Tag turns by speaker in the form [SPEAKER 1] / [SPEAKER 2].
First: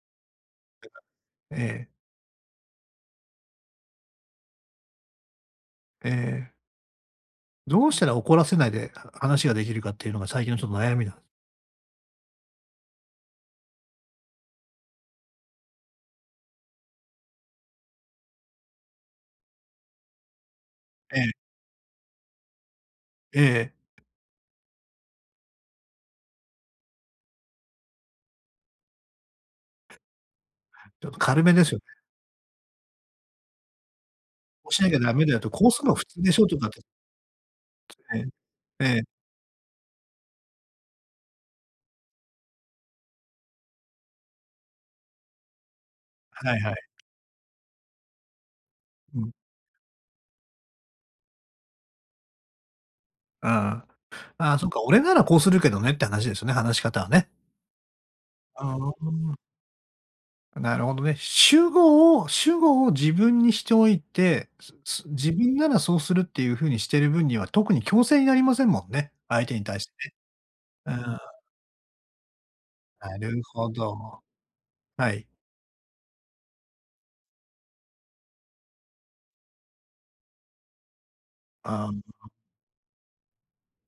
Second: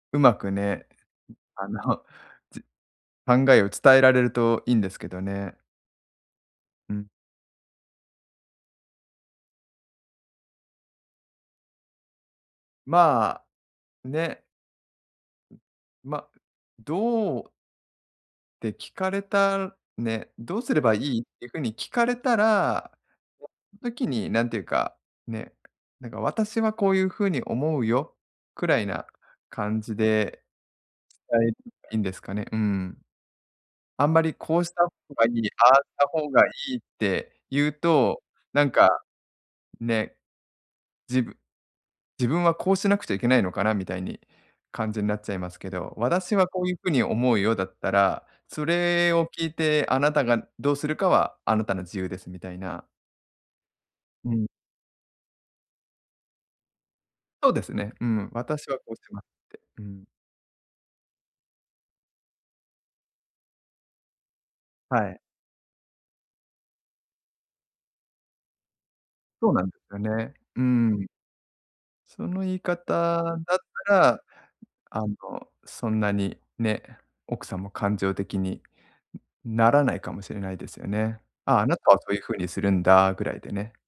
[SPEAKER 1] うまくね、え、ん、
[SPEAKER 2] え
[SPEAKER 1] あ
[SPEAKER 2] え。
[SPEAKER 1] の、じ考えを伝えられると、いいんですけどね。
[SPEAKER 2] ええ。
[SPEAKER 1] うん。
[SPEAKER 2] どうしたら怒らせないで、は話ができるかっていうのが、最近のちょっと、悩みなんす。
[SPEAKER 1] まあ、ね。ま、どうって聞かれたね、どうすればいい
[SPEAKER 2] え
[SPEAKER 1] っ
[SPEAKER 2] え。
[SPEAKER 1] ていう風に聞かれたら。
[SPEAKER 2] ええ。
[SPEAKER 1] ん時に、なんていうか、ね。「なんか私は、こういう風に思うよ」くらいな感じで、
[SPEAKER 2] ちょっと
[SPEAKER 1] 伝
[SPEAKER 2] 軽
[SPEAKER 1] え
[SPEAKER 2] め
[SPEAKER 1] る
[SPEAKER 2] で
[SPEAKER 1] の
[SPEAKER 2] すよ
[SPEAKER 1] が
[SPEAKER 2] ね。
[SPEAKER 1] いいんですかね。うん。あんまり、こう
[SPEAKER 2] こ
[SPEAKER 1] し
[SPEAKER 2] うし
[SPEAKER 1] た
[SPEAKER 2] な
[SPEAKER 1] 方
[SPEAKER 2] きゃダ
[SPEAKER 1] が
[SPEAKER 2] メ
[SPEAKER 1] い
[SPEAKER 2] だよ
[SPEAKER 1] い、
[SPEAKER 2] と、こ
[SPEAKER 1] あ
[SPEAKER 2] う
[SPEAKER 1] あ
[SPEAKER 2] す
[SPEAKER 1] し
[SPEAKER 2] るのは普
[SPEAKER 1] た
[SPEAKER 2] 通
[SPEAKER 1] 方
[SPEAKER 2] でし
[SPEAKER 1] が
[SPEAKER 2] ょ
[SPEAKER 1] い
[SPEAKER 2] とかっ
[SPEAKER 1] いっ
[SPEAKER 2] て。
[SPEAKER 1] て言う
[SPEAKER 2] え
[SPEAKER 1] と、
[SPEAKER 2] え。
[SPEAKER 1] なん
[SPEAKER 2] え
[SPEAKER 1] か、
[SPEAKER 2] え。
[SPEAKER 1] ね。じぶ「自分は、こうしなくちゃいけないのかな」みたいに感じになっちゃいますけど。「私は
[SPEAKER 2] はい
[SPEAKER 1] こう
[SPEAKER 2] は
[SPEAKER 1] いう風
[SPEAKER 2] い。
[SPEAKER 1] に思うよ」だったら「それ
[SPEAKER 2] う
[SPEAKER 1] を
[SPEAKER 2] ん。
[SPEAKER 1] 聞いて、あなたがどうするかは、あなたの自由です」みたいな。
[SPEAKER 2] ああ。
[SPEAKER 1] うん。
[SPEAKER 2] ああそっか、俺ならこうするけどねって話ですよね。話し方はね。
[SPEAKER 1] そうですね。うん、
[SPEAKER 2] あ
[SPEAKER 1] 私はこ
[SPEAKER 2] ああ
[SPEAKER 1] うしますっ
[SPEAKER 2] あ。
[SPEAKER 1] て。うん。
[SPEAKER 2] なるほどね。主語を主語を自分にしておいて、す
[SPEAKER 1] は
[SPEAKER 2] す
[SPEAKER 1] い。
[SPEAKER 2] 自分ならそうするっていう風にしている分には、特に強制になりませんもんね。相
[SPEAKER 1] そ
[SPEAKER 2] 手
[SPEAKER 1] う
[SPEAKER 2] に
[SPEAKER 1] なんで
[SPEAKER 2] 対して
[SPEAKER 1] すよ
[SPEAKER 2] ね。
[SPEAKER 1] ね。う
[SPEAKER 2] あ
[SPEAKER 1] ん。
[SPEAKER 2] あ。
[SPEAKER 1] その言い
[SPEAKER 2] な
[SPEAKER 1] 方だ
[SPEAKER 2] る
[SPEAKER 1] っ
[SPEAKER 2] ほ
[SPEAKER 1] た
[SPEAKER 2] ど。
[SPEAKER 1] らあ
[SPEAKER 2] は
[SPEAKER 1] の、
[SPEAKER 2] い。
[SPEAKER 1] そんなにね、奥さんも、感情的にならないかもしれないですよね。「ああ、あな
[SPEAKER 2] ああ
[SPEAKER 1] た
[SPEAKER 2] あ
[SPEAKER 1] はそういう
[SPEAKER 2] あ。
[SPEAKER 1] 風にするんだ」ぐらいでね。